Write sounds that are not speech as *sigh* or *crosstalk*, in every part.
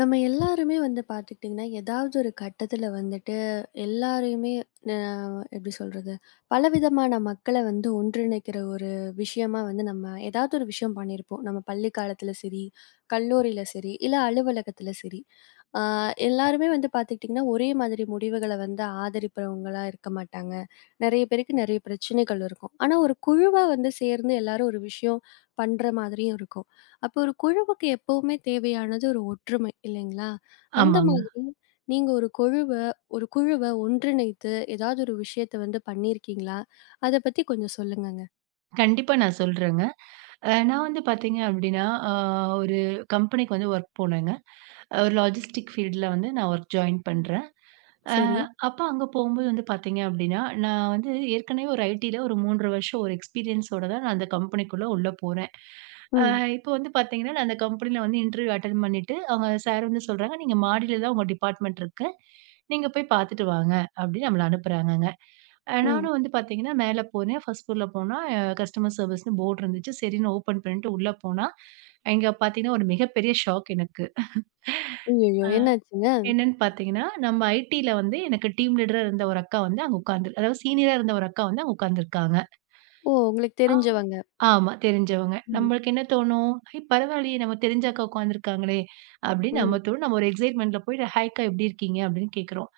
நம்ம எல்லாருமே வந்து பார்த்துக்கிட்டிங்கன்னா, ஏதாவது ஒரு கட்டத்தில வந்துட்டு எல்லாரையுமே ந எப்படி சொல்றது? பலவிதமான மக்கள வந்து ஒன்றிணைக்கிற ஒரு விஷயமா வந்து நம்ம ஏதாவது ஒரு விஷயம் பண்ணியிருப்போம். நம்ம பள்ளி காலத்தில சரி, கல்லூரியில சரி, இல்ல அலுவலகத்தில சரி. ஆ எல்லாருமே வந்து பார்த்துக்கிட்டிங்கன்னா, ஒரே மாதிரி முடிவுகள வந்து ஆதரிப்பவங்களா இருக்க மாட்டாங்க. நெறைய பேருக்கு நெறைய பிரச்சனைகள் இருக்கும். ஆனா, ஒரு குழுவா வந்து சேர்ந்து எல்லாரும் ஒரு விஷயம் பண்ற மாதிரியும் இருக்கும். அப்போ ஒரு குழுவுக்கு எப்பவுமே தேவையானது ஒரு ஒற்றுமை இல்லைங்களா? அந்த ஆமாங்க. மாதிரி நீங்க ஒரு குழுவ ஒன்றிணைத்து ஏதாவது ஒரு விஷயத்த வந்து பண்ணியிருக்கீங்களா? அத பத்தி கொஞ்சம் சொல்லுங்கங்க. கண்டிப்பா நான் சொல்றேங்க. நான் வந்து பார்த்தீங்க அப்டின்னா, ஒரு கம்பெனிக்கு வந்து வொர்க் போனேங்க. ஒரு லாஜிஸ்டிக் ஃபீல்டுல வந்து நான் ஒர்க் ஜாயின் பண்றேன். அ சரி. அப்ப அங்க போகும்போது வந்து பார்த்தீங்க அப்டின்னா, நான் வந்து ஏற்கனவே ஒரு ஐடில ஒரு 3 வருஷம் ஒரு எக்ஸ்பீரியன்ஸோட தான் நான் அந்த கம்பெனிக்குள்ள உள்ள போறேன். அ ம். இப்போ வந்து பார்த்தீங்கன்னா, நான் அந்த கம்பெனில வந்து இன்டர்வியூ அட்டெண்ட் பண்ணிட்டு, அவங்க சார் வந்து சொல்றாங்க, "நீங்க மாடியில தான் உங்க டிபார்ட்மெண்ட் இருக்கு. நீங்க போய் பார்த்துட்டு வாங்க" அப்டின்னு நம்மள அனுப்புறாங்கங்க. ம். நானும் வந்து பார்த்தீங்கன்னா, மேல போனேன். ஃபர்ஸ்ட் ஃப்ளோர்ல போனா கஸ்டமர் சர்வீஸ்ன்னு போர்டு இருந்துச்சு. சரின்னு ஓப்பன் பண்ணிட்டு உள்ள போனா, இங்க பார்த்தீங்கன்னா ஒரு மிகப்பெரிய ஷாக் எனக்கு. ஐயய்யோ! என்னாச்சுங்க? என்னன்னு பார்த்தீங்கன்னா, நம்ம ஐடில வந்து எனக்கு டீம் லீடரா இருந்த ஒரு அக்கா வந்து அங்க உட்கார்ந்து அதாவது சீனியரா இருந்த ஒரு அக்கா வந்து அங்க உட்கார்ந்துருக்காங்க. ஓ! உங்களுக்கு ஆ. தெரிஞ்சவங்க. ஆமா, தெரிஞ்சவங்க. ம். நம்மளுக்கு என்ன தோணும்? "ஐ பரவாயில்லையே! நம்ம தெரிஞ்ச அக்கா உட்கார்ந்துருக்காங்களே!" அப்படின்னு நம்ம ம். தோணும். நம்ம ஒரு எக்ஸைட்மென்ட்ல போயிட்டு, "ஹாய் அக்கா எப்படி இருக்கீங்க?" அப்படின்னு கேட்கிறோம்.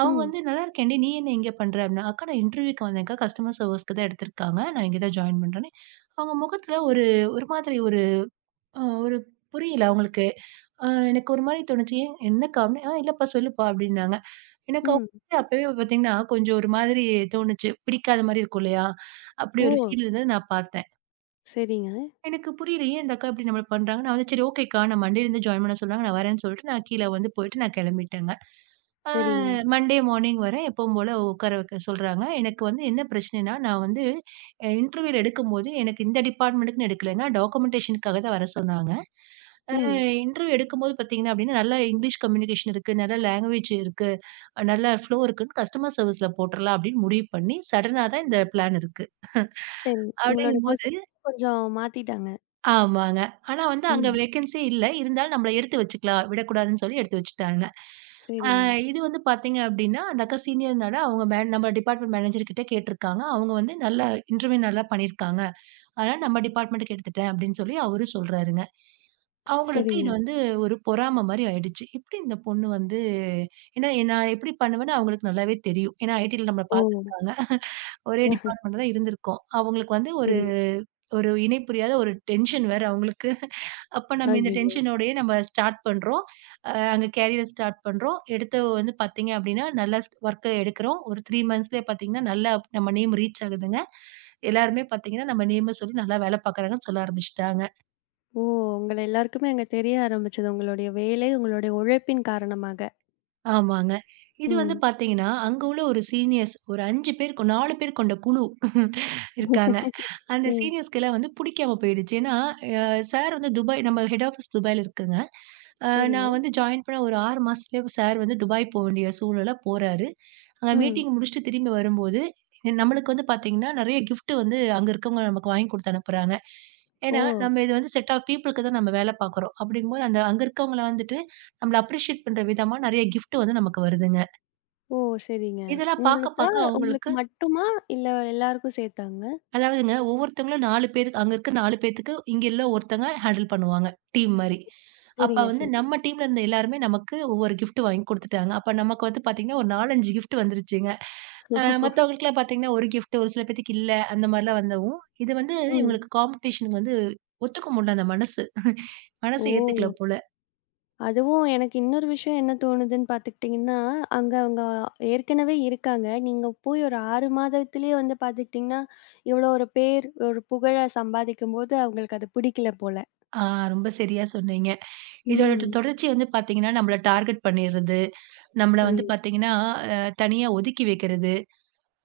அவங்க ம். வந்து, "நல்லா இருக்கேன்டி, நீ என்ன இங்க பண்ற?" அப்படின்னா, "அக்கா நான் இன்டர்வியூக்கு வந்தேன்க்கா. கஸ்டமர் சர்வீஸ்க்கு தான் எடுத்திருக்காங்க. நான் இங்க தான் ஜாயின் பண்றேன்னு." அவங்க முகத்துல ஒரு ஒரு மாதிரி ஒரு ஆ ஒரு புரியல அவங்களுக்கு. அ எனக்கு ஒரு மாரி தோணுச்சு. "ஏன் என்னக்கா?" அப்டின்னு. "ஆ இல்லப்பா சொல்லுப்பா" அப்டின்னாங்க. எனக்கு ம். அவங்கள அப்பவே பார்த்தீங்கன்னா, கொஞ்சம் ஒரு மாதிரி தோணுச்சு. பிடிக்காத மாரி இருக்கும் இல்லையா? அப்படி ஓ! ஒரு ஃபீல் இருந்தது நான் பார்த்தேன். சரிங்க, எனக்கு புரியல. ஏன் இந்த அக்கா இப்படி நம்மள பண்றாங்க? நான் வந்து சரி ஓகேக்கா, நான் மண்டேலருந்து ஜாயின் பண்ண சொல்றாங்க. நான் வரேன்னு சொல்லிட்டு நான் கீழ வந்து போயிட்டு நான் கெளம்பிட்டேங்க. அ சரிங்க. மண்டே மார்னிங் வரேன். எப்பவும் போல உட்கார வைக்க சொல்றாங்க. எனக்கு வந்து என்ன பிரச்சனைன்னா, நான் வந்து இன்டர்வியூல எடுக்கும்போது எனக்கு இந்த டிபார்ட்மெண்ட்டுக்குன்னு எடுக்கலங்க. டாக்குமென்டேஷனுக்காக தான் வர சொன்னாங்க. அ ம். இன்டர்வியூ எடுக்கும்போது பார்த்தீங்கன்னா அப்டின்னா, நல்லா இங்கிலீஷ் கம்யூனிகேஷன் இருக்கு, நல்ல லாங்குவேஜ் இருக்கு, நல்ல ஃப்ளோ இருக்குன்னு கஸ்டமர் சர்விஸ்ல போட்டுறலாம் அப்டின்னு முடிவு பண்ணி, சடனா தான் இந்த பிளான் இருக்கு. சரி. உங்களோட அப்டிங்கும்போது பொசிஷன் கொஞ்சம் மாத்திட்டாங்க. ஆமாங்க. ஆனா வந்து அங்க ம். வேக்கன்ஸி இல்ல. இருந்தாலும் நம்மள எடுத்து வச்சுக்கலாம். விடக்கூடாதுன்னு சொல்லி எடுத்து வச்சுட்டாங்க. அ சரிங்க, இது வந்து பார்த்தீங்க அப்டின்னா, அந்த அக்கா சீனியர்னால அவங்க மேன் நம்ம டிபார்ட்மெண்ட் மேனேஜர் கிட்ட கேட்டிருக்காங்க. அவங்க வந்து நல்லா இன்டர்வியூ நல்லா பண்ணியிருக்காங்க. அதனால நம்ம டிபார்ட்மெண்ட்டுக்கு எடுத்துட்டேன் அப்படின்னு சொல்லி அவரு சொல்றாருங்க. அவங்களுக்கு இது சரிங்க. வந்து ஒரு பொறாம மாரி ஆயிடுச்சு. எப்படி இந்த பொண்ணு வந்து ஏன்னா நான் எப்படி பண்ணுவேன்னு அவங்களுக்கு நல்லாவே தெரியும். ஏன்னா ஐடில நம்மள ஓ! பார்த்துருக்காங்க. ஒரே *laughs* டிபார்ட்மெண்ட்ல தான் இருந்திருக்கோம். அவங்களுக்கு வந்து ஒரு சரி. ஒரு இணை புரியாத ஒரு டென்ஷன் வேற அவங்களுக்கு. அப்ப நம்ம இந்த ஐயய்யோ! டென்ஷனோடயே நம்ம ஸ்டார்ட் பண்றோம். அங்க கேரியர் ஸ்டார்ட் பண்றோம். எடுத்து வந்து பார்த்தீங்க அப்படின்னா, நல்லா வொர்க்க எடுக்கிறோம். ஒரு 3 மந்த்ஸ்லயே பார்த்தீங்கன்னா, நல்லா நம்ம நேம் ரீச் ஆகுதுங்க. எல்லாருமே பார்த்தீங்கன்னா, நம்ம நேம சொல்லி நல்லா வேலை பார்க்குறாங்கன்னு சொல்ல ஆரம்பிச்சுட்டாங்க. ஓ! உங்கள எல்லாருக்குமே அங்க தெரிய ஆரம்பிச்சது. உங்களுடைய வேலை, உங்களுடைய உழைப்பின் காரணமாக. ஆமாங்க. இது வந்து ம், பார்த்தீங்கன்னா, அங்க உள்ள ஒரு சீனியர்ஸ் ஒரு 5 பேர் கொ 4 பேர் கொண்ட குழு *laughs* இருக்காங்க. அந்த ம். சீனியர்ஸ்க்கெல்லாம் வந்து பிடிக்காம போயிடுச்சு. ஏன்னா, அ சார் வந்து துபாய் நம்ம ஹெட் ஆஃபீஸ் துபாய்ல இருக்குங்க. அ சரிங்க. நான் வந்து ஜாயின் பண்ண ஒரு 6 மாசத்துலயே சார் வந்து துபாய் போக வேண்டிய சூழல்ல போறாரு. அங்க ம். மீட்டிங் முடிச்சுட்டு திரும்பி வரும்போது, நம்மளுக்கு வந்து பார்த்தீங்கன்னா, நெறைய கிஃப்ட் வந்து அங்க இருக்கவங்க நமக்கு வாங்கி குடுத்து அனுப்புறாங்க. ஓ! ஏன்னா, நம்ம இது வந்து செட் ஆஃப் பீப்பிள்க்கு தான் நம்ம வேலை பார்க்குறோம். அப்படிங்கும்போது அந்த அங்க இருக்கவங்கள வந்துட்டு, நம்மள அப்ரிஷியேட் பண்ற விதமா நெறைய கிஃப்ட் வந்து நமக்கு வருதுங்க. ஓ! சரிங்க. இதெல்லாம் பார்க்க உங்களுக்கா? பார்க்க அவங்களுக்கு உங்களுக்கு மட்டுமா? இல்ல எல்லாருக்கும் சேர்த்தாங்க? அதாவதுங்க, ஒவ்வொருத்தவங்களும் 4 பேருக்கு அங்க இருக்க 4 பேத்துக்கு இங்க உள்ள ஒருத்தங்க ஹேண்டில் பண்ணுவாங்க. டீம் மாரி. அப்ப சரிங்க, வந்து சரி. நம்ம டீம்ல இருந்த எல்லாருமே நமக்கு ஒவ்வொரு கிஃப்ட் வாங்கி குடுத்துட்டாங்க. அப்ப நமக்கு வந்து பார்த்தீங்கன்னா, ஒரு 4, 5 கிஃப்ட் வந்துருச்சுங்க. மத்தவங்களுக்கெல்லாம் பார்த்தீங்கன்னா, 1 கிஃப்ட் ஒரு சில பேத்துக்கு இல்ல. அந்த மாரிலாம் வந்தவும், இது வந்து ம். இவங்களுக்கு காம்படிஷனுக்கு வந்து ஒத்துக்க முடியல அந்த மனசு. மனசு ஏத்துக்கல ஓ! போல. அதுவும் எனக்கு இன்னொரு விஷயம் என்ன தோணுதுன்னு பார்த்துக்கிட்டிங்கன்னா, அங்க அவங்க ஏற்கனவே இருக்காங்க. நீங்க போய் ஒரு 6 மாதத்திலேயே வந்து பார்த்துக்கிட்டிங்கன்னா, இவ்வளோ ஒரு பேர், ஒரு புகழ சம்பாதிக்கும்போது அவங்களுக்கு அது பிடிக்கல போல. ஆ, ரொம்ப சரியா சொன்னீங்க. இதோட ம். தொடர்ச்சி வந்து பார்த்தீங்கன்னா, நம்மள டார்கெட் பண்ணிறது. நம்மள வந்து ஐயோ! பார்த்தீங்கன்னா, தனியா ஒதுக்கி வைக்கிறது.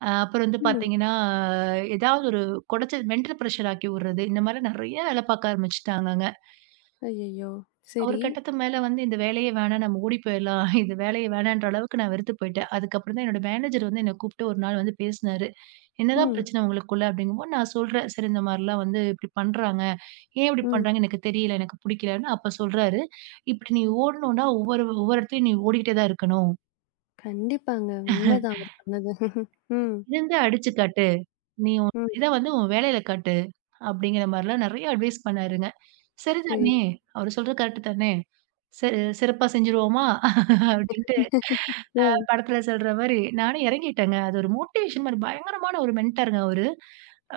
அப்புறம் வந்து ம். பார்த்தீங்கன்னா, ஏதாவது ஒரு கொடச்ச மென்டல் ப்ரெஷர் ஆக்கி விடுறது. இந்த மாரி நெறைய வேலை பார்க்க ஆரம்பிச்சுட்டாங்கங்க. ஐயய்யோ! ஒரு சரி. கட்டத்துக்கு மேல வந்து இந்த வேலையே வேணாம் நம்ம ஓடி போயிரலாம். இந்த வேலையே வேணான்ற அளவுக்கு நான் வெறுத்து போயிட்டேன். அதுக்கப்புறம் தான் என்னோட மேனேஜர் வந்து என்ன கூப்பிட்டு ஒரு நாள் வந்து பேசினாரு. "என்னதான் ம், பிரச்சனை உங்களுக்குள்ள?" அப்படிங்கும்போது நான் சொல்றேன். "சரி இந்த மாரிலாம் வந்து இப்படி பண்றாங்க. ஏன் இப்படி ம். பண்றாங்கன்னு எனக்கு தெரியல. எனக்கு புடிக்கலன்னு" அப்ப சொல்றாரு. "இப்படி நீ ஓடணும்னா ஒவ்வொரு ஒவ்வொரு இடத்துலயும் நீ ஓடிக்கிட்டே தான் இருக்கணும். கண்டிப்பாங்க. உண்மதான் அவர் சொன்னது. *laughs* ம், இருந்து அடிச்சு காட்டு. நீ உன் ம். இத வந்து உன் வேலையில காட்டு." அப்படிங்கிற மாரிலாம் நெறைய அட்வைஸ் பண்ணாருங்க. சரி சரி. தானே! அவரு சொல்றது கரெக்ட் தானே! சரி சிறப்பா செஞ்சுருவோமா? அப்படின்ட்டு *laughs* ஓ! படத்துல சொல்ற மாரி நானும் எறங்கிட்டேங்க. அது ஒரு மோட்டிவேஷன் மாரி பயங்கரமான ஒரு மென்டாருங்க அவரு.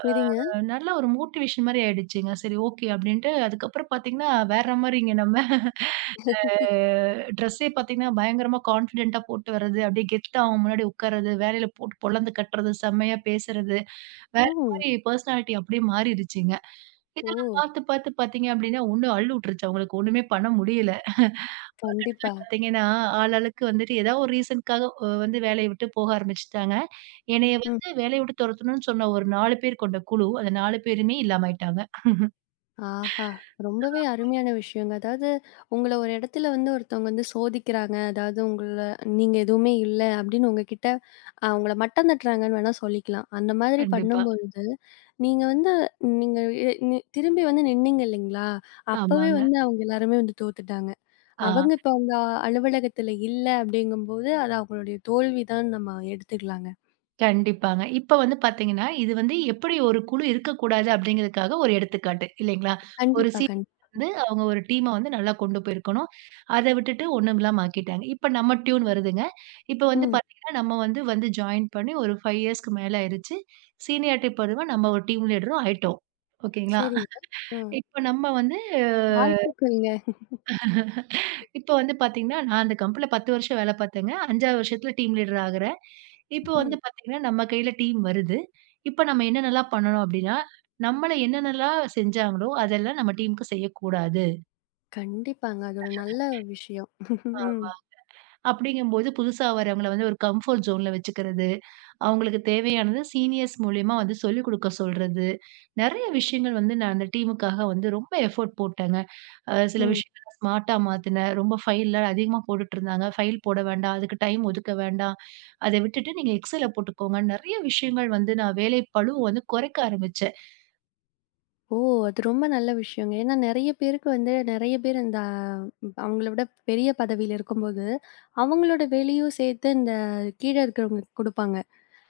சரிங்க. நல்ல ஒரு மோட்டிவேஷன் மாரி ஆயிடுச்சுங்க. சரி ஓகே அப்படின்ட்டு அதுக்கப்புறம் பார்த்தீங்கன்னா, வேற மாரிங்க நம்ம அ ட்ரெஸ்ஸே பார்த்தீங்கன்னா, பயங்கரமா கான்ஃபிடென்ட்டா போட்டு வர்றது, அப்படியே கெத்தா அவங்க முன்னாடி உட்கார்றது, வேலையில போட்டு பொளந்து கட்டுறது, செம்மையா பேசுறது, வேற ம். மாரி பர்சனாலிட்டி அப்படியே மாறிடுச்சுங்க. ஓ! இதெல்லாம் பார்த்து, பார்த்து பார்த்தீங்க அப்டின்னா, ஒண்ணு அள்ளு விட்டுருச்சு அவங்களுக்கு. ஒண்ணுமே பண்ண முடியல. *laughs* கண்டிப்பா. பார்த்தீங்கன்னா, ஆளாளுக்கு வந்துட்டு ஏதாவது ஒரு ரீசனுக்காக வந்து வேலைய விட்டு போக ஆரம்பிச்சுட்டாங்க. என்னைய ம். வந்து வேலைய விட்டு தொரத்தணும்னு சொன்ன ஒரு 4 பேர் கொண்ட குழு, அந்த 4 பேருமே இல்லாம ஆயிட்டாங்க. ஆஹா! ரொம்பவே அருமையான விஷயங்க. அதாவது உங்கள ஒரு இடத்துல வந்து ஒருத்தவங்க வந்து சோதிக்கிறாங்க. அதாவது உங்கள நீங்க எதுவுமே இல்ல அப்படின்னு உங்ககிட்ட உங்கள மட்டம் தட்டுறாங்கன்னு வேணா சொல்லிக்கலாம். அந்த மாதிரி கண்டிப்பா. பண்ணும்பொழுது, நீங்க வந்து நீங்க எ நி திரும்பி வந்து நின்னீங்க இல்லைங்களா? அப்பவே ஆமாங்க. வந்து அவங்க எல்லாருமே வந்து தோத்துட்டாங்க. அவங்க ஆ. இப்ப அந்த அலுவலகத்துல இல்ல அப்படிங்கும்போது, அது அவங்களுடைய தோல்விதான்னு நம்ம எடுத்துக்கலாங்க. கண்டிப்பாங்க. இப்ப வந்து பார்த்தீங்கன்னா, இது வந்து எப்படி ஒரு குழு இருக்கக்கூடாது அப்படிங்கிறதுக்காக ஒரு எடுத்துக்காட்டு இல்லைங்களா? ஒரு கண்டிப்பா, சீனியர் கண் வந்து அவங்க ஒரு டீம வந்து நல்லா கொண்டு போயிருக்கணும். அத விட்டுட்டு ஒண்ணும் இல்லாம ஆக்கிட்டாங்க. இப்ப நம்ம டியூன் வருதுங்க. இப்ப வந்து ம். பார்த்தீங்கன்னா, நம்ம வந்து வந்து ஜாயின் பண்ணி ஒரு 5 இயர்ஸ்க்கு மேல ஆயிருச்சு. சீனியாரிட்டி பருவம் நம்ம ஒரு டீம் லீடரும் ஆயிட்டோம். ஓகேங்களா? சரிங்க. ம். இப்ப நம்ம வந்து வாழ்த்துக்கள்ங்க. இப்போ வந்து பார்த்தீங்கன்னா, நான் அந்த கம்பெனில 10 வருஷம் வேல பார்த்தேங்க. 5வது வருஷத்துல டீம் லீடர் ஆகுறேன். இப்போ வந்து ம். பார்த்தீங்கன்னா, நம்ம கையில டீம் வருது. இப்ப நம்ம என்னென்னலாம் பண்ணணும் அப்டின்னா, நம்மள என்னென்னலாம் செஞ்சாங்களோ, அதெல்லாம் நம்ம டீமுக்கு செய்யக்கூடாது. கண்டிப்பாங்க. அது ஒரு நல்ல விஷயம். *laughs* ம். ஆமா. அப்டிங்கும்போது புதுசா வரவங்கள வந்து ஒரு கம்ஃபோர்ட் ஜோன்ல வச்சுக்கிறது, அவங்களுக்கு தேவையானது சீனியர்ஸ் மூலியமா வந்து சொல்லிக் குடுக்க சொல்றது, நெறைய விஷயங்கள் வந்து நான் அந்த டீமுக்காக வந்து ரொம்ப எஃபோர்ட் போட்டேங்க. சில ம். விஷயங்கள ஸ்மார்ட்டா மாத்துனேன். ரொம்ப ஃபைல்ல அதிகமா போட்டுட்டுருந்தாங்க. ஃபைல் போட வேண்டாம். அதுக்கு டைம் ஒதுக்க வேண்டாம். அத விட்டுட்டு நீங்க எக்ஸெல்ல போட்டுக்கோங்கன்னு நெறைய விஷயங்கள் வந்து நான் வேலை பளுவ வந்து குறைக்க ஆரம்பிச்சேன். ஓ! அது ரொம்ப நல்ல விஷயங்க. ஏன்னா நெறைய பேருக்கு வந்து நெறைய பேர் இந்த ம், அவங்கள விட பெரிய பதவியில இருக்கும்போது, அவங்களோட வேலையும் சேர்த்து இந்த கீழ இருக்கிறவங்களுக்கு குடுப்பாங்க.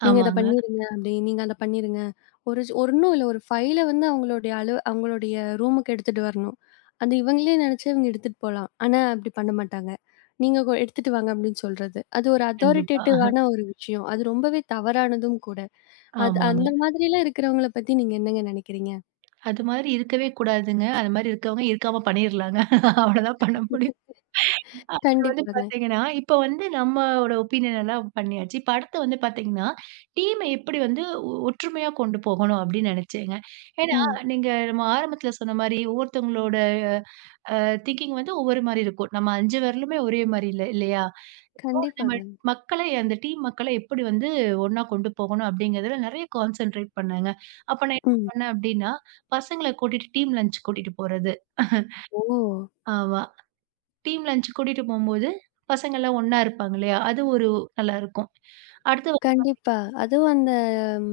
நீங்க இத ஆமாங்க. பண்ணிருங்க அப்படி, நீங்க அத பண்ணிருங்க. ஒரு ஒரு ஒண்ணும் இல்ல. ஒரு ஃபைல வந்து அவங்களுடைய அவங்களுடைய ரூமுக்கு எடுத்துட்டு வரணும். அது இவங்களே நெனச்சு இவங்க எடுத்துட்டு போலாம். ஆனா அப்படி பண்ண மாட்டாங்க. நீங்க எடுத்துட்டு வாங்க அப்படின்னு சொல்றது. அது ஒரு கண்டிப்பா. அத்தாரிட்டேட்டிவான ஒரு விஷயம். அது ரொம்பவே தவறானதும் கூட. அது ஆமாங்க. அந்த மாதிரிலாம் இருக்கிறவங்கள பத்தி நீங்க என்னங்க நெனைக்கிறீங்க? அது மாரி இருக்கவே கூடாதுங்க. அது மாரி இருக்கவங்க இருக்காம பண்ணிர்லாங்க. அவ்வளோதான் பண்ண முடியும். *laughs* அப்புறம் வந்து கண்டிப்பாங்க. பாத்தீங்கன்னா, இப்ப வந்து நம்மோட ஒப்பீனியன் எல்லாம் பண்ணியாச்சு. இப்ப அடுத்து வந்து பாத்தீங்கன்னா, டீம எப்படி வந்து ஒற்றுமையா கொண்டு போகணும் அப்படின்னு நினைச்சேங்க. ஏன்னா, ம். நீங்க நம்ம ஆரம்பத்துல சொன்ன மாரி ஒவ்வொருத்தவங்களோட திங்கிங் வந்து ஒவ்வொரு மாரி இருக்கும். நம்ம 5 விரலுமே ஒரே மாரி இல்ல இல்லையா? நம்ம கண்டிப்பாங்க. மக்களை அந்த டீம் மக்களை எப்படி வந்து ஒண்ணா கொண்டு போகணும் அப்படிங்கிறதுல நெறைய கான்சன்ட்ரேட் பண்ணேங்க. அப்ப நான் என்ன ம். பண்ணேன் அப்படின்னா, பசங்கள கூட்டிட்டு டீம் லஞ்ச் கூட்டிட்டு போறது. ஓ! ஆமா. டீம் லஞ்ச் கூட்டிட்டு போம்போது, பசங்கள்லாம் ஒண்ணா இருப்பாங்க இல்லையா? அது ஒரு நல்லாருக்கும். அடுத்து வந்து கண்டிப்பா. அதுவும் அந்த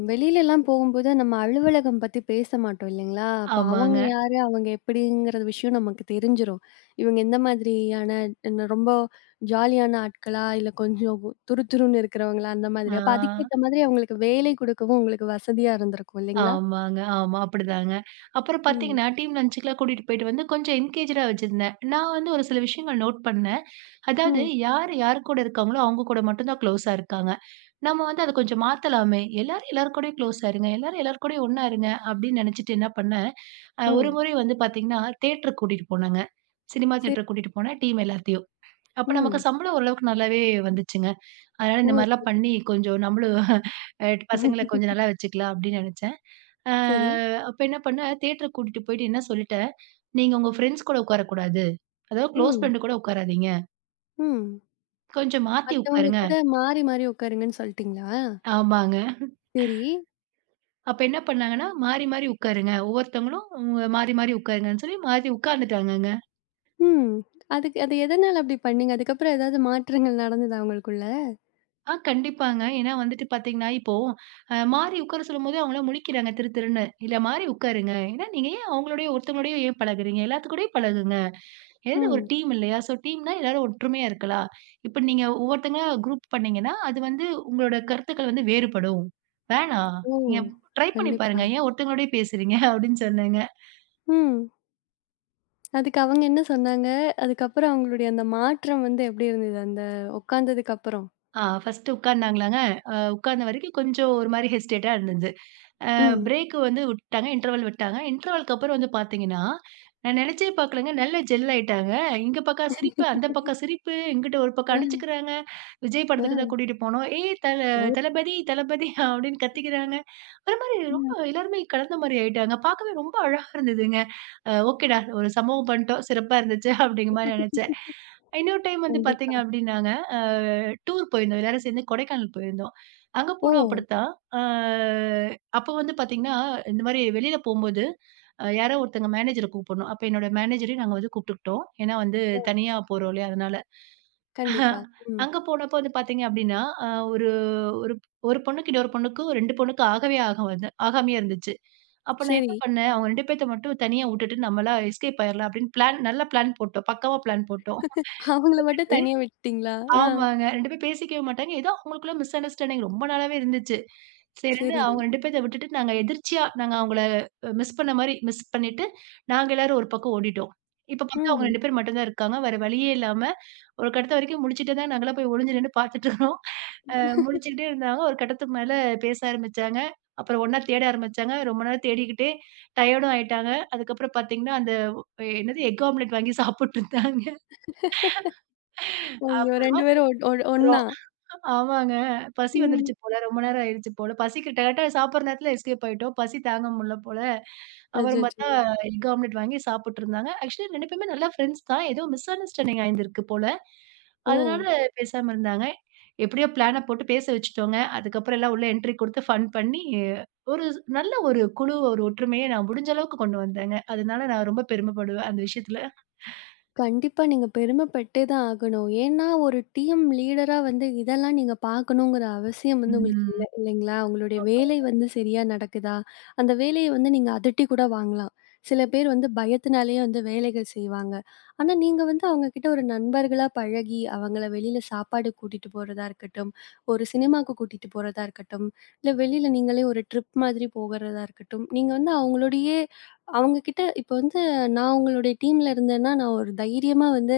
வெளியிலலாம் போகும்போது நம்ம அலுவலகம் பத்தி பேச மாட்டோம் இல்லைங்களா? அப்ப ஆமாங்க. அவங்க யாரு? அவங்க எப்படிங்கிற விஷயம் நமக்கு தெரிஞ்சிரும். இவங்க எந்த மாதிரியான என்ன ரொம்ப ஜாலியான ஆட்களா? இல்ல கொஞ்சம் துருதுருன்னு இருக்கிறவங்களா? அந்த மாதிரி. அப்ப ஆ, அதுக்கேத்த மாதிரி அவங்களுக்கு வேலை கொடுக்கவும் உங்களுக்கு வசதியா இருந்திருக்கும் இல்லைங்களா? ஆமாங்க. ஆமா, அப்படிதாங்க. அப்புறம் ம். பார்த்தீங்கன்னா, டீம் லஞ்சுக்குலாம் கூட்டிட்டு போயிட்டு வந்து கொஞ்சம் என்கேஜ்டா வச்சிருந்தேன். நான் வந்து ஒரு சில விஷயங்கள் நோட் பண்ணேன். அதாவது ம். யார் யார் கூட இருக்காங்களோ, அவங்க கூட மட்டும் தான் க்ளோஸா இருக்காங்க. நம்ம வந்து அத கொஞ்சம் மாத்தலாமே! எல்லாரும் எல்லார் கூடயும் க்ளோஸா இருங்க. எல்லாரும் எல்லார் கூடயும் ஒண்ணா இருங்க அப்படின்னு நெனச்சுட்டு என்ன பண்ணேன், ஒரு ம். முறை வந்து பார்த்தீங்கன்னா, தியேட்டருக்கு கூட்டிட்டு போனாங்க. சினிமா சரி. தியேட்டருக்கு கூட்டிட்டு போனேன், டீம் எல்லாத்தையும். அப்ப நமக்கு ம். சம்பளம் ஓரளவுக்கு நல்லாவே வந்துச்சுங்க. அதனால ஓ! இந்த மாரிலாம் பண்ணி கொஞ்சம் நம்மளும் அ பசங்கள *laughs* கொஞ்சம் நல்லா வச்சுக்கலாம் அப்படின்னு நெனச்சேன். அ சரி. அப்ப என்ன பண்ணேன், தியேட்டருக்கு கூட்டிட்டு போயிட்டு என்ன சொல்லிட்டேன், "நீங்க உங்க ஃப்ரெண்ட்ஸ் கூட உட்காரக்கூடாது. அதாவது க்ளோஸ் ம். ஃப்ரெண்ட் கூட உட்காராதீங்க. ம். கொஞ்சம் மாத்தி மத்தவங்க உட்காருங்க." கூட மாறி மாறி உட்காருங்கன்னு சொல்ட்டீங்களா? ஆமாங்க. சரி. அப்ப என்ன பண்ணாங்கன்னா, மாறி மாறி உட்காருங்க. ஒவ்வொருத்தவங்களும் உங்க மாறி மாறி உட்காருங்கன்னு சொல்லி மாத்தி உட்கார்ந்துட்டாங்கங்க. ம். அதுக்கு அது எதனால அப்படி பண்ணீங்க? அதுக்கப்புறம் ஏதாவது மாற்றங்கள் நடந்ததா உங்களுக்குள்ள? ஆ கண்டிப்பாங்க. ஏன்னா வந்துட்டு பார்த்தீங்கன்னா, இப்போ மாறி உட்கார சொல்லும்போது அவங்களா முழிக்கிறாங்க திரு திருன்னு. இல்ல மாறி உட்காருங்க. ஏன்னா நீங்க ஏன் அவங்களோடயே ஒருத்தவங்களோடயே ஏன் பழகுறீங்க? எல்லாத்துக்கூடயும் பழகுங்க. ஏதாவது ஒரு ம். டீம் இல்லையா? ஸோ டீம்னா எல்லாரும் ஒற்றுமையா இருக்கலாம். இப்ப நீங்க ஒவ்வொருத்தங்க குரூப் பண்ணீங்கன்னா, அது வந்து உங்களோட கருத்துக்கள் வந்து வேறுபடும். வேணாம். ஓ! நீங்க ட்ரை பண்ணி கண்டிப்பா. பாருங்க. ஏன் ஒருத்தவங்களோடயே பேசுறீங்க? அப்படின்னு சொன்னேங்க. ம். அதுக்கு அவங்க என்ன சொன்னாங்க? அதுக்கப்புறம் அவங்களுடைய அந்த மாற்றம் வந்து எப்படி இருந்தது? அந்த உட்கார்ந்ததுக்கு அப்புறம்? ஆ ஃபர்ஸ்ட்டு உட்கார்ந்தாங்களாங்க. உட்கார்ந்த வரைக்கும் கொஞ்சம் ஒரு மாரி ஹெசிடேட்டா இருந்துது. ம். பிரேக் வந்து விட்டாங்க. இன்டர்வல் விட்டாங்க. இன்டர்வல்க்கு அப்புறம் வந்து பார்த்தீங்கன்னா, நான் நினைச்சே பார்க்கலங்க. நல்லா ஜெல் ஆயிட்டாங்க. இங்க பக்கம் சிரிப்பு, அந்த பக்கம் சிரிப்பு. இங்கிட்டு ஒரு பக்கம் அ, அடிச்சுக்கிறாங்க. விஜய் படத்துக்கு தான் அ. கூட்டிட்டு போனோம். "ஏய் ஓ! தளபதி, தளபதி" அப்படின்னு கத்திக்கிறாங்க. ஒரு மாரி ரொம்ப ம். எல்லாருமே கலந்த மாரி ஆயிட்டாங்க. பார்க்கவே ரொம்ப அழகா இருந்ததுங்க. ஓகேடா ஒரு சம்பவம் பண்ணிட்டோம். சிறப்பா இருந்துச்சு அப்படிங்கிற மாரி நெனைச்சேன். இன்னொரு டைம் வந்து கண்டிப்பா. பார்த்தீங்க அப்படின்னாங்க, அ டூர் போயிருந்தோம். எல்லாரும் சேர்ந்து கொடைக்கானல் போயிருந்தோம். அங்க போனோம் ஓ! அப்படித்தான். அ அப்போ வந்து பார்த்தீங்கன்னா, இந்த மாரி வெளியில போம்போது, யாரோ ஒருத்தங்க மேனேஜர கூப்பிடணும். அப்ப என்னோட மேனேஜரையும் நாங்க வந்து கூப்பிட்டுக்கிட்டோம். ஏன்னா வந்து அ தனியா போறோம் இல்லையா? அதனால. கண்டிப்பா. ம். அங்க போனப்போ வந்து பார்த்தீங்க அப்படின்னா, அ ஒரு ஒரு ஒரு பொண்ணுக்கு இன்னொரு பொண்ணுக்கு 2 பொண்ணுக்கு ஆகவே ஆகாது ஆகாமயே இருந்துச்சு. அப்ப நான் என்ன சரி. பண்ணேன், அவங்க 2 பேத்த மட்டும் தனியா விட்டுட்டு நம்மளா எஸ்கேப் ஆயிரலாம் அப்படின்னு பிளான் போட்டோம். பக்காவா பிளான் போட்டோம். அவங்கள மட்டும் தனியா விட்டுட்டீங்களா? ஆ. ஆமாங்க. 2 பேரும் பேசிக்கவே மாட்டாங்க. ஏதோ அவங்களுக்குள்ள மிஸ் அண்டர்ஸ்டாண்டிங் ரொம்ப நாளாவே இருந்துச்சு. சரின்னு சரி. அவங்க 2 பேத்த விட்டுட்டு, நாங்க எதிர்ச்சியா நாங்க அவங்கள மிஸ் பண்ண மாரி மிஸ் பண்ணிட்டு, நாங்க எல்லாரும் ஒரு பக்கம் ஓடிட்டோம். இப்ப பார்த்தா அவங்க ம். 2 பேர் மட்டும் தான் இருக்காங்க. வேற வழியே இல்லாம, ஒரு கட்டத்து வரைக்கும் முழிச்சுட்டே தான் நாங்கலாம் போய் ஒளிஞ்சு நின்னு பார்த்துட்டு இருக்கோம். அ முழிச்சுக்கிட்டே இருந்தாங்க. ஒரு கட்டத்துக்கு மேல பேச ஆரம்பிச்சாங்க. அப்புறம் ஒண்ணா தேட ஆரம்பிச்சாங்க. ரொம்ப நேரம் தேடிக்கிட்டே டயர்டும் ஆயிட்டாங்க. அதுக்கப்புறம் பார்த்தீங்கன்னா, அந்த என்னது எக் ஆம்லெட் வாங்கி சாப்பிட்டுருந்தாங்க. ஐயோ! அப்புறமா 2 போய் பேரும் ஒட் ஒ ஒண்ணா? ஆமாங்க. பசி ம். வந்துருச்சு போல. ரொம்ப நேரம் ஆயிருச்சு போல. பசிக்கு கரெக்ட்டா சாப்பிடுற நேரத்துல எஸ்கேப் ஆயிட்டோம். பசி தாங்க முடியல போல. அப்புறம் அச்சச்சோ! பார்த்தா எக் ஆம்லெட் வாங்கி சாப்பிட்டுருந்தாங்க. ஆக்சுவலி 2 பேருமே நல்லா ஃப்ரெண்ட்ஸ் தான். ஏதோ மிஸ் அண்டர்ஸ்டாண்டிங் ஆயிருந்திருக்கு போல. ஓ! அதனால பேசாம இருந்தாங்க. எப்படியோ பிளான போட்டு பேச வச்சுட்டோங்க. அதுக்கப்புறம் எல்லாம் உள்ள என்ட்ரி குடுத்து ஃபன் பண்ணி, ஒரு நல்ல ஒரு குழு, ஒரு ஒற்றுமைய நான் முடிஞ்ச அளவுக்கு கொண்டு வந்தேங்க. அதனால நான் ரொம்ப பெருமைப்படுவேன் அந்த விஷயத்துல. கண்டிப்பா நீங்க பெருமைப்பட்டே தான் ஆகணும். ஏன்னா, ஒரு டீம் லீடரா வந்து இதெல்லாம் நீங்க பார்க்கணுங்கிற அவசியம் வந்து உங்களுக்கு ம். இல்ல, இல்லைங்களா? உங்களுடைய ஆமா. வேலை வந்து சரியா நடக்குதா? அந்த வேலைய வந்து நீங்க அதட்டி கூட வாங்கலாம். சில பேர் வந்து பயத்தினாலேயே வந்து வேலைகள் செய்வாங்க. ஆனா, நீங்க வந்து அவங்க கிட்ட ஒரு நண்பர்களா பழகி, அவங்கள வெளியில சாப்பாடுக்கு கூட்டிட்டு போறதா இருக்கட்டும், ஒரு சினிமாக்கு கூட்டிட்டு போறதா இருக்கட்டும், இல்ல வெளியில நீங்களே ஒரு ட்ரிப் மாதிரி போகறதா இருக்கட்டும், நீங்க வந்து அவங்களோடயே அவங்க கிட்ட இப்ப வந்து நான் உங்களுடைய டீம்ல இருந்தேன்னா, நான் ஒரு தைரியமா வந்து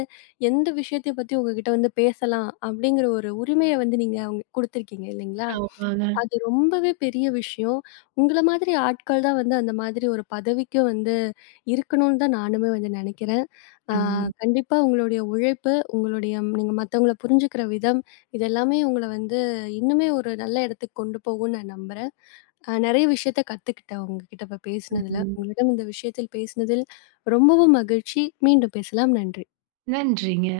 எந்த விஷயத்தைப் பத்தி உங்ககிட்ட வந்து பேசலாம், அப்படிங்கிற ஒரு உரிமைய வந்து நீங்க அவுங்க குடுத்திருக்கீங்க இல்லைங்களா? ஆமாங்க. அது ரொம்பவே பெரிய விஷயம். உங்கள மாதிரி ஆட்கள் தான் வந்து அந்த மாதிரி ஒரு பதவிக்கு வந்து இருக்கணும்னு தான் நானுமே வந்து நெனைக்கிறேன். ஆ ம். கண்டிப்பா உங்களுடைய உழைப்பு, உங்களுடைய நீங்க மத்தவங்கள புரிஞ்சுக்கிற விதம், இது எல்லாமே உங்கள வந்து இன்னுமே ஒரு நல்ல இடத்துக்கு கொண்டு போகும்னு நான் நம்புறேன். நெறைய விஷயத்த கத்துக்கிட்டேன் உங்ககிட்ட இப்ப பேசினதுல. ம். உங்களிடம் இந்த விஷயத்தில் பேசினதில் ரொம்பவும் மகிழ்ச்சி. மீண்டும் பேசலாம். நன்றி. நன்றிங்க.